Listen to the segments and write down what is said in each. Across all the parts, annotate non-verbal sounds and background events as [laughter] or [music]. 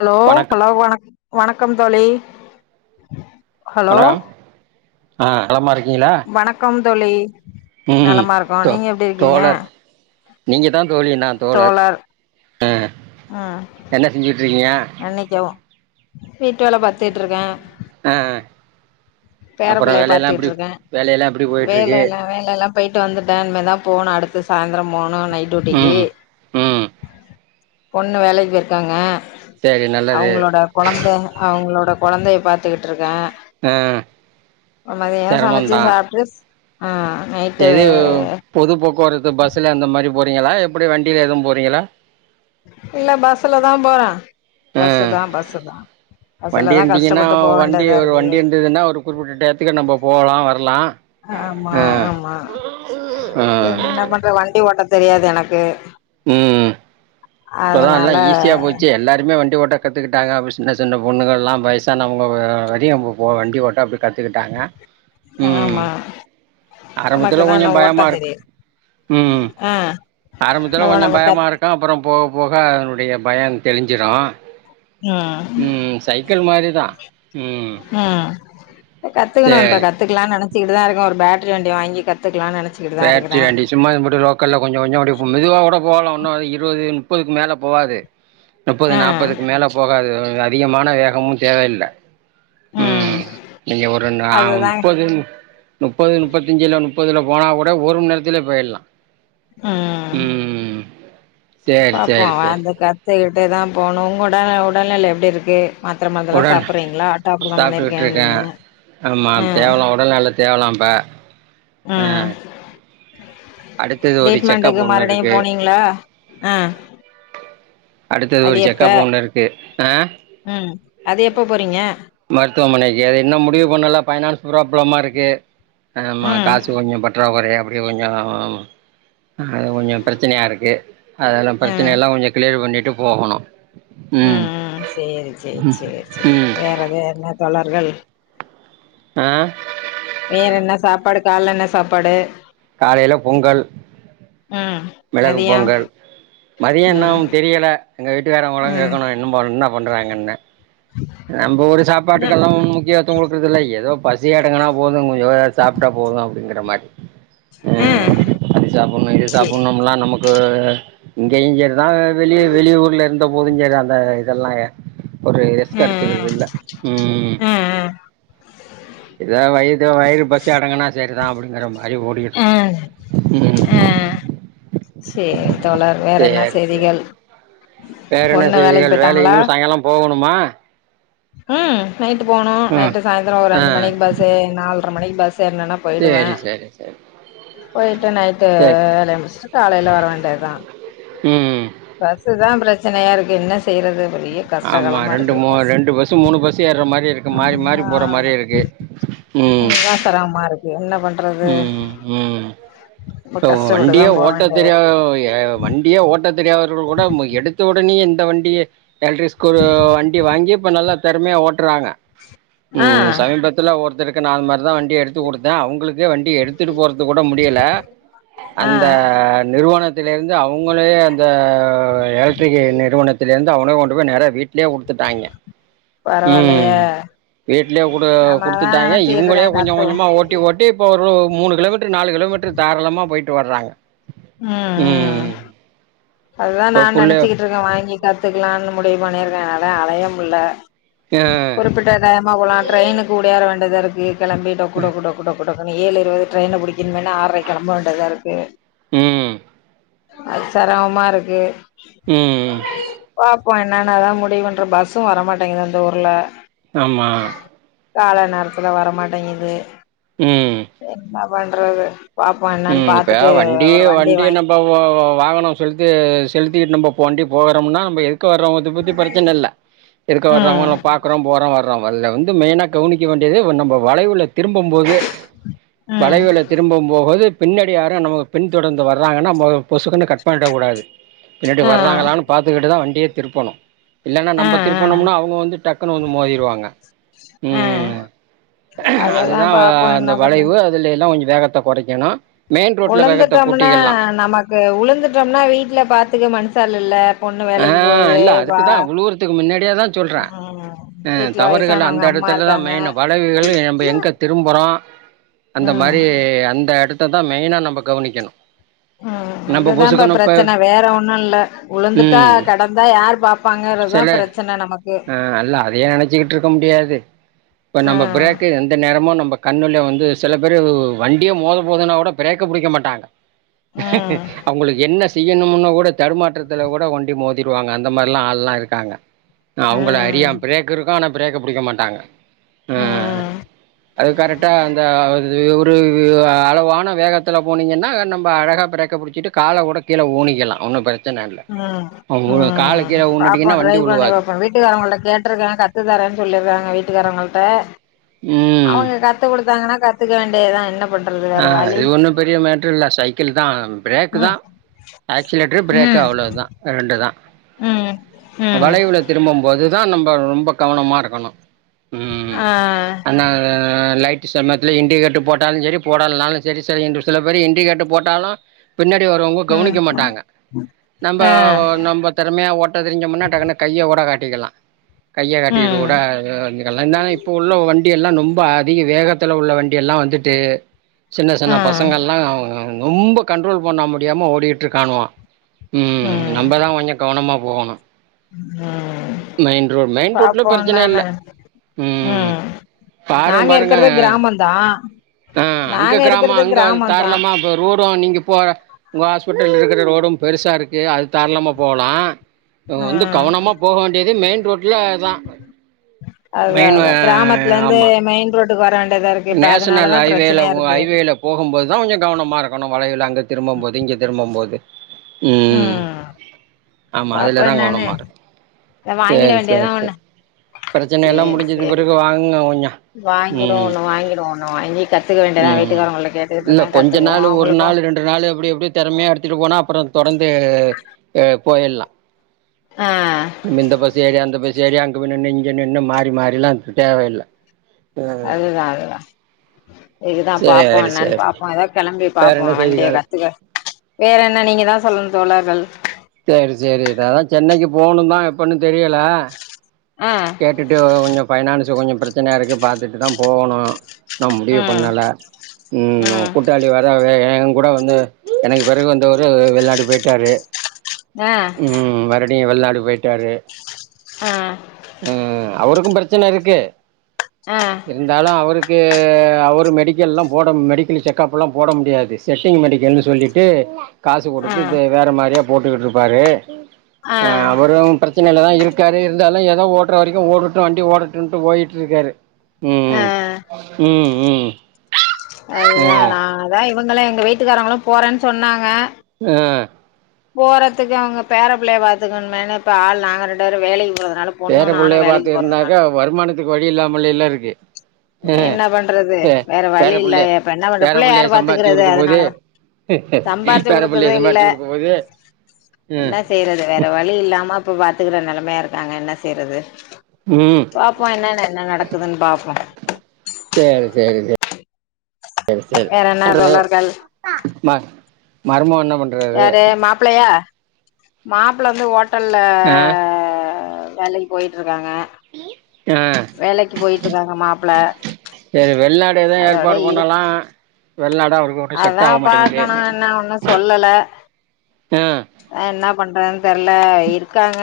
hello வணக் hello வணக்கம் வணக்கம் தோழி ஹலோ ஆஹ் நலமா இருக்கீங்களா வணக்கம் தோழி உம் நலமா இருக்கோ தோ நீங்க எப்டி இருக்கீங்க தோழர் நீங்க தான் தோழி நான் தோழர் அஹ் ம் என்ன செஞ்சுட்டு இருக்கீங்க மன்னிக்கவும் வீட்டு வேல பார்த்துட்டுருக்கேன் அஹ் பேரப்பிள்ளைய பார்த்துட்டு இருக்கேன் எப்டி போயிட்டு இருக்கு வேலையெல்லாம் வேலை எல்லாம் போயிட்டு வந்துட்டேன் இனிமேதான் போகணும் அடுத்து ப சாந் [unintelligible] அப்பிரம் போனோம் நைட் டூட்டிக்கு ம் ம் பொண்ணு வேலைக்கி போயிருக்காங்க சரி நல்லது அவுங்களோட கொழந்த அவங்களோட கொழந்தைய பாத்துக்கிட்ருக்கே ஆ மதியானோ சமைச்சி சிரமந்தா சாப்ட்டு ஆ எது நைட்டு பொது போக்குவரத்து பஸ்ல அந்த மாரி போறீங்களா எப்டி வண்டில எதுவு போறீங்களா இல்ல பஸ்லதா போறே ஆ பஸ்தா பஸ்தா வண்டி பஸ்லதா இருந்தீங்கன்னா கஷ்டப்பட்டு போ வண்டி வேண்டியதா ஒரு இருக்கு வண்டி இருந்ததுன்னா ஒரு குறிப்பிட்ட டயத்துக்கு நம்ம போகலா வரலா ஆமா ஆ ஆமா என்ன ஆ பண்றது வண்டி ஓட்டத் தெரியாது எனக்கு ம் இப்பதா எல்லா அதனால ஈஸியா போச்சி எல்லாருமே வண்டி ஓட்ட கத்துக்குட்டாங்க அப்ப சின்ன சின்ன பொண்ணுகள்லா வைசானவ்ங்க வரியு இப்ப போ வண்டி ஓட்ட அப்டி கத்துக்குட்டாங்க ம் ஆமா நமக்கு ஆரம்பத்துல தா கொஞ்சொ இன்னு ஓட்ட பயமா இருக் தெரியாது ம் ஆ ஆரம்பத்துல நம்ம கொஞ்சம் நம்ம கத் பயமா இருக்கு அப்பறம் போஅ போக அதனுடைய பயொ தெளிஞ்சிரு ம் சைக்கிள் மாரிதா ம் கத்துக்கணும்னுப்பா சேரி கத்துக்கலானு நெனச்ச சிக்கிட்டுதா இருக்கு ஒரு பேட்ரி வண்டிய வாங்கி கத்துக் பேட்ரி வண்டி சும்மா இது மட்டு லோக்கல்ல கொஞ்சொ கொஞ்சொ ஓட்டிப்போ மெதுவா கூட போலா ஒன்னு அது இருவது முப்பதுக்கு மேல போகாது முப்பது ஆ நாப்பதுக்கு மேல போகாது அதிகமான வேகமு தேவயில்ல ம் நீங்க ஒரு நா அதுதா முப்பது முப் நுப்பது நுப்பத்தஞ்சுல நுப் பொதுல போனா கூட ஒருமணி நேரத்துல போயிடலாம் ம் சேரி பாப்போ சேரி சேரி அந்த கத்துகிட் டுதா போணு உங்கோட உடல்நெல எப்டி இருக்கு மாத்தர மாிரெல்லாம் உடன் சாப்பிடடுறீங்களா ஆட் அப்ரான் சாப்ட்டுக்கிட்ருக்கே பண்ணிருக்கனிங்க ம் ப ம் அடுத்தது ஒரு செக்கப் டேட்மாண்டுக்கு ஒண்ணு மறுடியு இருக்கு போனீங்கனா அ அடுத்தது அது ஒரு எப்ப செக்கப் ஒண்ணு இருக்கு ஆ ம் அது எப்ப போறீங்க மருத்துவமனைக்கு அது இன்னு முடிவு பண்ணல பைனான்ஸ் ப்ராப்ளமா இருக்கு எம்ம ம் காசு கொஞ்சோ பற்ரா குறைய டியு கொஞ்சொ அது கொஞ்சொ ப்ரச்சனையா இருக்கு அதெல்லாம் பிரச்சன எல்லாம் கொஞ்சோ கிளியர் பண்ணிட் ட்டு போகணும் ம் ம் ம் சேரி சேர் சேர் சேர் ம் வேறது என்னா தொளர்கள் ஆ வேற என்ன சாப்பாடு கால்ல என்ன சாப்பாடு காலையில பொங்கல் ம் மெலகு மதியோ போங்கள் மதியம் ம் இனும் தெரியல எங்க வீட்டுக்காரம்மாவ ம் கேட்கணும் இன்னும் ப என்னா ஒண்றாங்கன்ன நம்ப ஒரு ம் சாப்பாட்டுக்கல்லா ஒன்னு முக்கியத்துவொ குடுக்குறதில்ல எதோ பசி அடங்கனா போதும் கொஞ்சோ சாப்பிட்டா போதும் அப்படிங்கிற மாரி ஆ ம் அது சாப்புண்ணு இது சேரி சாப்புண்ணும்லா நமக் கு இங்கெயு செ நா வெளிய வெளி ஊர்ல இருந் போதுஞ்சரி அந்த இதெல்லா ஒரு ம் கடுத்துக்குறதில்ல ம் எதா வைது வயிறு பசி அடங்குனா சரிதா அப்டிங்கிற மாரி ஓடியிட் ஆ ம் சே சேரி சே வேற என்ன பொண்ணு வேலைக்கு செய்திகள் வேல போயிட்டாங்களா இன்னு சாய்ங்காலொ போகணுமா ம் நைட்டு போணு ம் நைட்டு சாய்ந்தரொ ஒரு ஆ அஞ்சு மணிக்கி பஸ் ஏ நால் ட்ற மணிக் பஸ் ஸ் ஏர்னனா போய்டுவ சேரி சேரி சேரி போயிட்டு நைட்டு சேரி வேலைய முடிச்சுட்டு காலைல வர வேண்டியதா ம் பஸ்ஸு தா பிரச்சனையா இருக்கு என்ன செய்யறது பெரிய கஷ்ட ஆமா காலமா ரெண்டு இருக்கு மூ ரெண்டு பஸ் மூணு பஸ் ஏறுற மாரி இருக்கு மாறி மாறி ஆமா போற மாரி இருக்கு, ம் அதுதா சிரமமா இருக்கு என்ன பண்றது ம், ம் ரொம்ப இப்ப கஷ்டப்பட்டுதா வண்டியே போ ஓட்ட வேண்டியதா தெரியா இருக்கு வண்டியே ஓட்ட தெரியாதவர்கள் கூட எடுத்த உடனே இந்த வண்டிய எலக்ட்ரிக் ஸ்கூரு வண்டி வாங்கி இப்ப நல்லா தெறமயா ஓட்டுறாங்க ஆ ம் சமீபத்துல ஒருத்தருக் கு நா அது மார்தா வண்டி எடுத்து குடுத்த அவங்களுக் கு வண்டி எடுத்துட்டு போறது து கூட முடியல ஆ அந்த நிறுவனத் துல இருந்து அவங்களே அந்த எலக்ட்ரிக் நிறுவனத்தில இருந்து அவனே கொண்டு போய் நெறைய வீட்லயே குடுத்துட்டாய்ங்க பரவாயில்லையே ம் வீட்லயே குட நாம அதா குடுத்துட்டாங்க நெனச்சிட்டு இருக்கே இவ்ங்களே கொஞ்ச கத்துவோ கொஞ்சமா ஓட்டி ஓட்டி ஒ ஒரு மூணு கிலோமீட்டர் நாலு கிலோமீட்டர் தாராளமா போயிட்டு வர்றாங்க ம் ம் அதுதா இப்போ நான் புள்ள நெனைச்சிக்ட்டுருக்க வாங்கி கி கத்துக்கலானு முடிவு பண்ணியிருக்கே என்னால அலைய முல ஆ குறிப்பிட்ட டையமா போலா ட்ரெயினுக்கு ஓடியார வேண் டியதா இருக்கு கெழம்பி டொக்கு டொக்கு டொக்கு டொக் டொடக்குனு ஏழு இருவது ட்ரெயின புடிக்கனுமன்னு ஆறரைக் கெழம்ப வேண்டதா இருக்கு உம் அது செரம் மாருக்கு ம் இப்போ என்னன்னா அதா முடிவுன்ற பஸ்ஸு வரமாட்டேங்குது அந்த ஊர்ல ஆமா கால நேரத்துல வரமாட்டேங்குது ம் [unintelligible] பண்றது பாப்போ என்னன்னு ம் இப்ப பாத்துட்டு வண்டி ஒரு வண்டிய வண்டி வாங்கி நம்ம வ வாகனோ சொல்லி ட்டு செலுத்திட்டு நம்ப வண்டி போகறோம்னா நம்ப எதுக் கு வர்றவங்கத பத்தி பிரச்சன இல்ல எதுக்க ம் வர்றவங்கல பாக்கறோ போறோ வற் றோ வல்ல வந்து மெயினா கவனிக்க வேண்டியது வ நம்ப வளைவுல திரும்பம்போது ம் வளைவுல திரும்பம்போது பின்னாடி யாரு நமக்கு பின் தொடர்ந்து வர்றாங்கன்னா நம்பொ பொசுக்குன்னு கட் பண்ணிடக் கூடாது பின்னாடி ஆ வர்றங்களான்னு பாத்துக்கிட்டுதா வண்டிய திருப்பனு இல்லன்னா ஆ நம்ப திருப்பனும்னா ஆ அவங்க வந்து டக்குனு வந்து மோதிடுவாங்க ஆ ம் அதுதா பாப்போ அந்த என்ன பண்ற வளைவு அதுலைல்லா கொஞ் வேகத்த கொறைக்கணு உழுந்துட்டோம்னா நமக்கு உழுந்துட்டோம்னா வீட்ல பாத்துக்க மனுஷாள் இல்ல பொண்ணு ஆ வேலைக்கு போகுது இல்ல வா அதுக்குதான் உழுவுரத்துக்கு முன்னாடியே தா சொல்றே அ வீட்ல தவறுகள் அந்த வயசானவங்க அம்மா இடத்துலதா இருக்காங்க மெய்னு வளைவுகள் நம்ம எங்க திரும்புறோம் அந்த ம் மாரி அந்த எடத் ததான் மெய்னா நம்ம கவனிக்கணும் அ நம்ப அதுதான்ப்பா பொசுக்குனு இப்ப பிரச்சன வேற ஒன்னும் இல்ல உழுந்துட்டா ம் கடந்தா யார் பாப்பாங்கறதுதா சில பிரச்சன நமக்கு ஆ அல்ல அதையே நெனைச்சுகிட் இருக்க முடியாது இப்ப ஆ நம்ம பிரேக்கு எந்த நேரமு நம்ம கண்ணுல வந்து சில பேரு வண்டியே மோத போதுன்னா கூட பிரேக்க புடிக்க மாட்டாங்க ம் அவுங்களுக்கு என்ன செய் செய்யனும்முன்னு கூட தடுமாற்றத் துல கூட ஒண்டி மோதிர்வாங்க அந்த மாதிரிலா ஆள்லா இருக்காங்க அவுங்கள ம் அறியா பிரேக் இருக்கு ஆனா பிரேக்க புடிக்க மாட்டாங்க ம் அது கரெக்டா அந்த இது ஒரு அளவான வேகத்துல போனீங்கன்னா நம்ம அழகா பிரேக்க புடிச்சிட்டு கால கூட கீழ ஊனிக்கலா ஒன்னு பிரச்சன ம் ம் பாப்போம் வண்டி ட்ரைப் பண்ணி விழுவாது பாப்போம் வீட்டுக்காரவுங்கள்ட கேட்டிருக்கே கத்து தரேன்னு சொல்லிருக்காங்க வீட் வீட்டுக்காரவுங்கள்ட ம் அவுங்க கத்து குடுத்தாங்கனா கத்துக்க வேண்டிதா என்ன பண்றது ஆ வேற வழி இது ஒண்ணும் பெரிய மேட்ர் இல்ல சைக்கிள் தான் பிரேக்கு தா ம் ஆக்சிலேட்ரு பிரேக்கு ம் அவ்ளோ தா ரெண்டு தா ம் ம் வளைவுல திரும்பும் போது தா தா நம்ப ரொம்ப கவனமா இருக்கணு ம் ஆ ஆனா லை சமயத்துல இண்டிகேட்ரு போட்டாலு சரி போடனாலும் சரி சரி என்று சில பேர் இண்டிகேட்ரு போட்டாலு பின்னாடி வர்ரவுங்க ம் கவனிக்க மாட்டாங்க நம்ப ஆ நம்ப தெறமையா ஓட்ட தெரிஞ்சோமுன்னா டக்குனு கையகூட காட் கேகலா கைய காட்டிட்டு ம் கூட [unintelligible] இருந்தாலு இப்போ உள்ள வண்டியல்லா நொம் ரொம்ப அதிக வேகத்துல உள்ள வண்டி எல்லா வந்துட்டு சின்ன சின்ன ஆ பசங்கள்லா அவுங்க நொம்ப கண்ட்ரோல் பண்ண முடியாம ஓடிட்டு இருக்கானுவ ம் நம்மதா கொஞ்சோ கவனமா போகனு அ மெயின் ரோட்ல பாப்போ பிரச்சன என்னானு இல்ல ம் பாருங்க நாங்க இருக்கறது கிராம தா ஒங்க கிராமோ அங்க அது தாராளமா இப்ப ரோடும் நீங்க போற உங்க ஹாஸ்பிட்டல் இருக்கற ரோடும் பெருசா இருக்கு அது தரலாம போலா வந்து ம் கவனமா போக வேண்டியது மெயின் ரோட்ல தா மெயின்னு ஆமா ட்டுக்கு வர வேண்டியதா இருக்கு இப்ப நேஷனல் அதனாலதா ஹைவேல பிரச்சனையா இருக்கு ஹவேல போகும்போதுதா கொஞ்ச கவனமா இருக்கணு வளைவுல அங்க திரும்பும் போது இங்க திரும்பும் போது உம் ம் ஆமா பாப்போ அதுலதா என்னானு கவனமா இரு இத வாங்கிட சரி வேண்டியதா சரி சரி ஒண்ணு பிரச்சனைல்லா சேரி முடிஞ்சது சேரி பிறகு வாங்குங்க கொஞ்சம் ம் வாங்கிடுவோன்னு வாங்கி கத்துக்க வேண்டியதா ம் வீட்டுக்காரங்கள கேட்டுக்கிட்டு இல்ல இருக்கே கொஞ்ச கத்துக்குவோ நாள் ஒரு அவங்களுக்கு நாள் ரெண்டு நாள் ஆ அப் போயல்லா ஆ நம இந்த பஸ் ஏரி அந்த பஸ் சரி அங்க பின்னுன்னு இங்கன்னுன்னு மாறி மாறில்லா அந்து தேவையில்லை ஆ அதுதா இதுதா பாப்போ என்னன்னு சேரி பாப்போ ஏதோ கெளம்பி வேற பாப்போ என்ன வண்டிய செய்திகள் கத்துக்க வேற என்ன நீங்கதா சொல்லன் தோழர்கள் சரி சரி அதா சென்னைக்கு போணுந்தா எப்பன்னு தெரியல ஆ கேட்டுட்டு கொஞ்சோ ஃபைனான்ஸு கொஞ்சோ பிரச்சனயா இருக்கு பாத்துட்டு தா போவனு நா முடிவு ம் பண்ணல ம் கூட்டாளி வர வேக வே எங்கூட வந்து எனக்கு பெறகு வந்தவரு வெள்நாடு போய்ட்டாரு ஆ உம் மர்டியு வெல்லாடு போய்ட்டாரு ஆ ம் அவருக்கூ பிரச்சன இர்க்கு ஆ இருந்தாலு அவர்க்கூ அவரு மெடிக்கல்லா போட மெடிக்கில் செக்காப்ல்லா போட முடியாது செட்டிங் மெடிக்கல்னு சொல்லிட்டு காசு ஆ கொடுத்து இத வேற மாறியா போட்டுக்ட்ருப்பாரு ஆ அவரு பிரச்சனைலதா இருக் கட இருந்தாலு எல் லா ஓடுற வரைக்கூ ஓடட்டு வண்டி ஓடட்டுன்ட்டு போய்ட்ருக்காரு அ அதுதா ம் நா அதா இவுங்களு எங்க வீட்டுக்காரவங்களு போறேனு சொன்னாங்க அ போறதுக்கு அவுங்க பேர புள்ளய பாத்துக்கனுமேனு இப்ப ஆள் நாங்க ரெண்டு வேரு வேலைக் போறது பேர புள்ளய பாத்து இருந்தாக்க வருமானத்துக்கு வழி இல்லாமலே இல்ல இருக்கு அ என்ன பண்றது பே வேற பேர வழி இல்ல புள்ள இப்ப என்ன பண்ற பேர புள்ளைய புள்ளய யாரு சம்பாரிச்சி பாத்துக்கறது குடுக்க போது அதனாலதா சம்பாரிச்சு பேர புள்ளைய குடுக்கறது இல்ல சம்பாரிச்சி குடுக்க போத் என்ன செய்றது வேற வழி இல்லாம இப்ப பாத்துக்குற நெலமையா இருக்காங்க என்ன செய்றது ம் பாப்போ என்னனு என்ன நடக்குதுன் பாப்போ செர் செரி வேற என்ன தோழர்கள் [unintelligible] யாரு மாப்ளையா மாப்புள்ள வந்து ஓட் டல்ல ஆ வேலைக் போய்ட்ருக் காங்க ஆ வேலக்கி போய்ட்ருக்காங்க மாப்புள இப்ப எதே ஏற்பாடு பண்ணலா வெளிநாடு அவருக்கு ஒன்னு செட் அதா ஆக மாட்டேங்குது பாக்கனு என்ன ஒன்னு சொல்லல ஆ என்னப் பண்றதுன் தெர்ல இருக்காங்க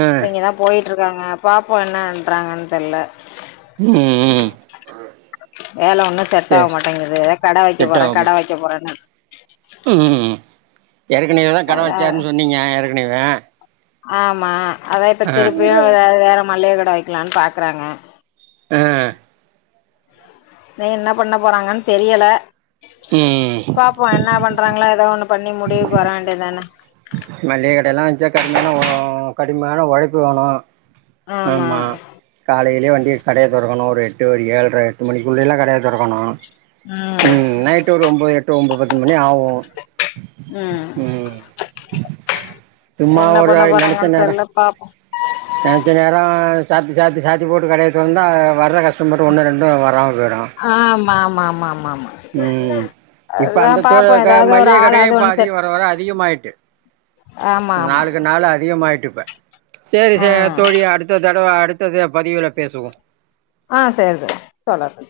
ஆ இப்ப இங்க தா போயி ட்டுருக்காங்க பாப்போ என்ன பண்றாங்கன் தெர்ல ம் ம் வேல ஒன்னு செட் ஆக சேரி மாட்டேங்கிது கட வைக்க செட் போறே கட ஆகாம வைக்க போறேன்னு ம் ஏற்கனவே கட அதா வெச்சாருன் சொன்னீங்க எருட் பண்ணிக்குவே ஆமா அதா இப்ப திருப்பியு எதாவது வேற மள்ளிய கட் வைக்கலான் பாக்குறாங்க அ நீ என்ன பண்ண போறாங்கன் தெரியல ம் பாப்போ என்ன பண்றாங்களா ஏதா ஒண்ணு பண்ணி முடிவுக்கு வர வேண்டியது தானே மளிகை கடையெல்லா வச்சா கடுமையான ஒ கடுமையான ஒழைப்பு வேணு ஆமா காலையிலயே வன் வெ கடைய தொறக்கணு ஒரு எட்டு ஒரு ஏழ்ற எட்டு மணிக்குள்ளே எல்லா கடைய தொறக்கணு ம் நைட்டு ஒரு ஒம்போது எட்டு ஒம்போது பத்து கொஞ்சோ ஆவு ம் சும்மா என்ன ஒரு பண்ண நெனச்ச போறாங்கன்னு நேர தெரியல பாப்போம் நெனச்ச நேரோம் சாத்தி சாத்தி சாத்தி போட்டு கடைய தொறந்தா வர்ற கஸ்டமரும் ஒன்னு ரெண்டும் வராம உளரோ ஆமா ஆமா ஆமா ஆமா ஆமா உம் இப்ப அதுதா அந்த பாப்போ தோழர் க ஏதாவது ஒரு மளிகை கடையும் ஆளாவது இப்ப ஒண்ணு அதிகோ செட் வர வர அதிகமாயிட்டு ஆமா ஆமா நாளுக்கு நாள் அதிகமாயிட்டு ப [unintelligible] சேரி ஆ சேரி தோழி அடுத்த தடவை அடுத் அடுத்தது பதிவுல பேசுவோம் ஆ சேரி தோழர் தோழர்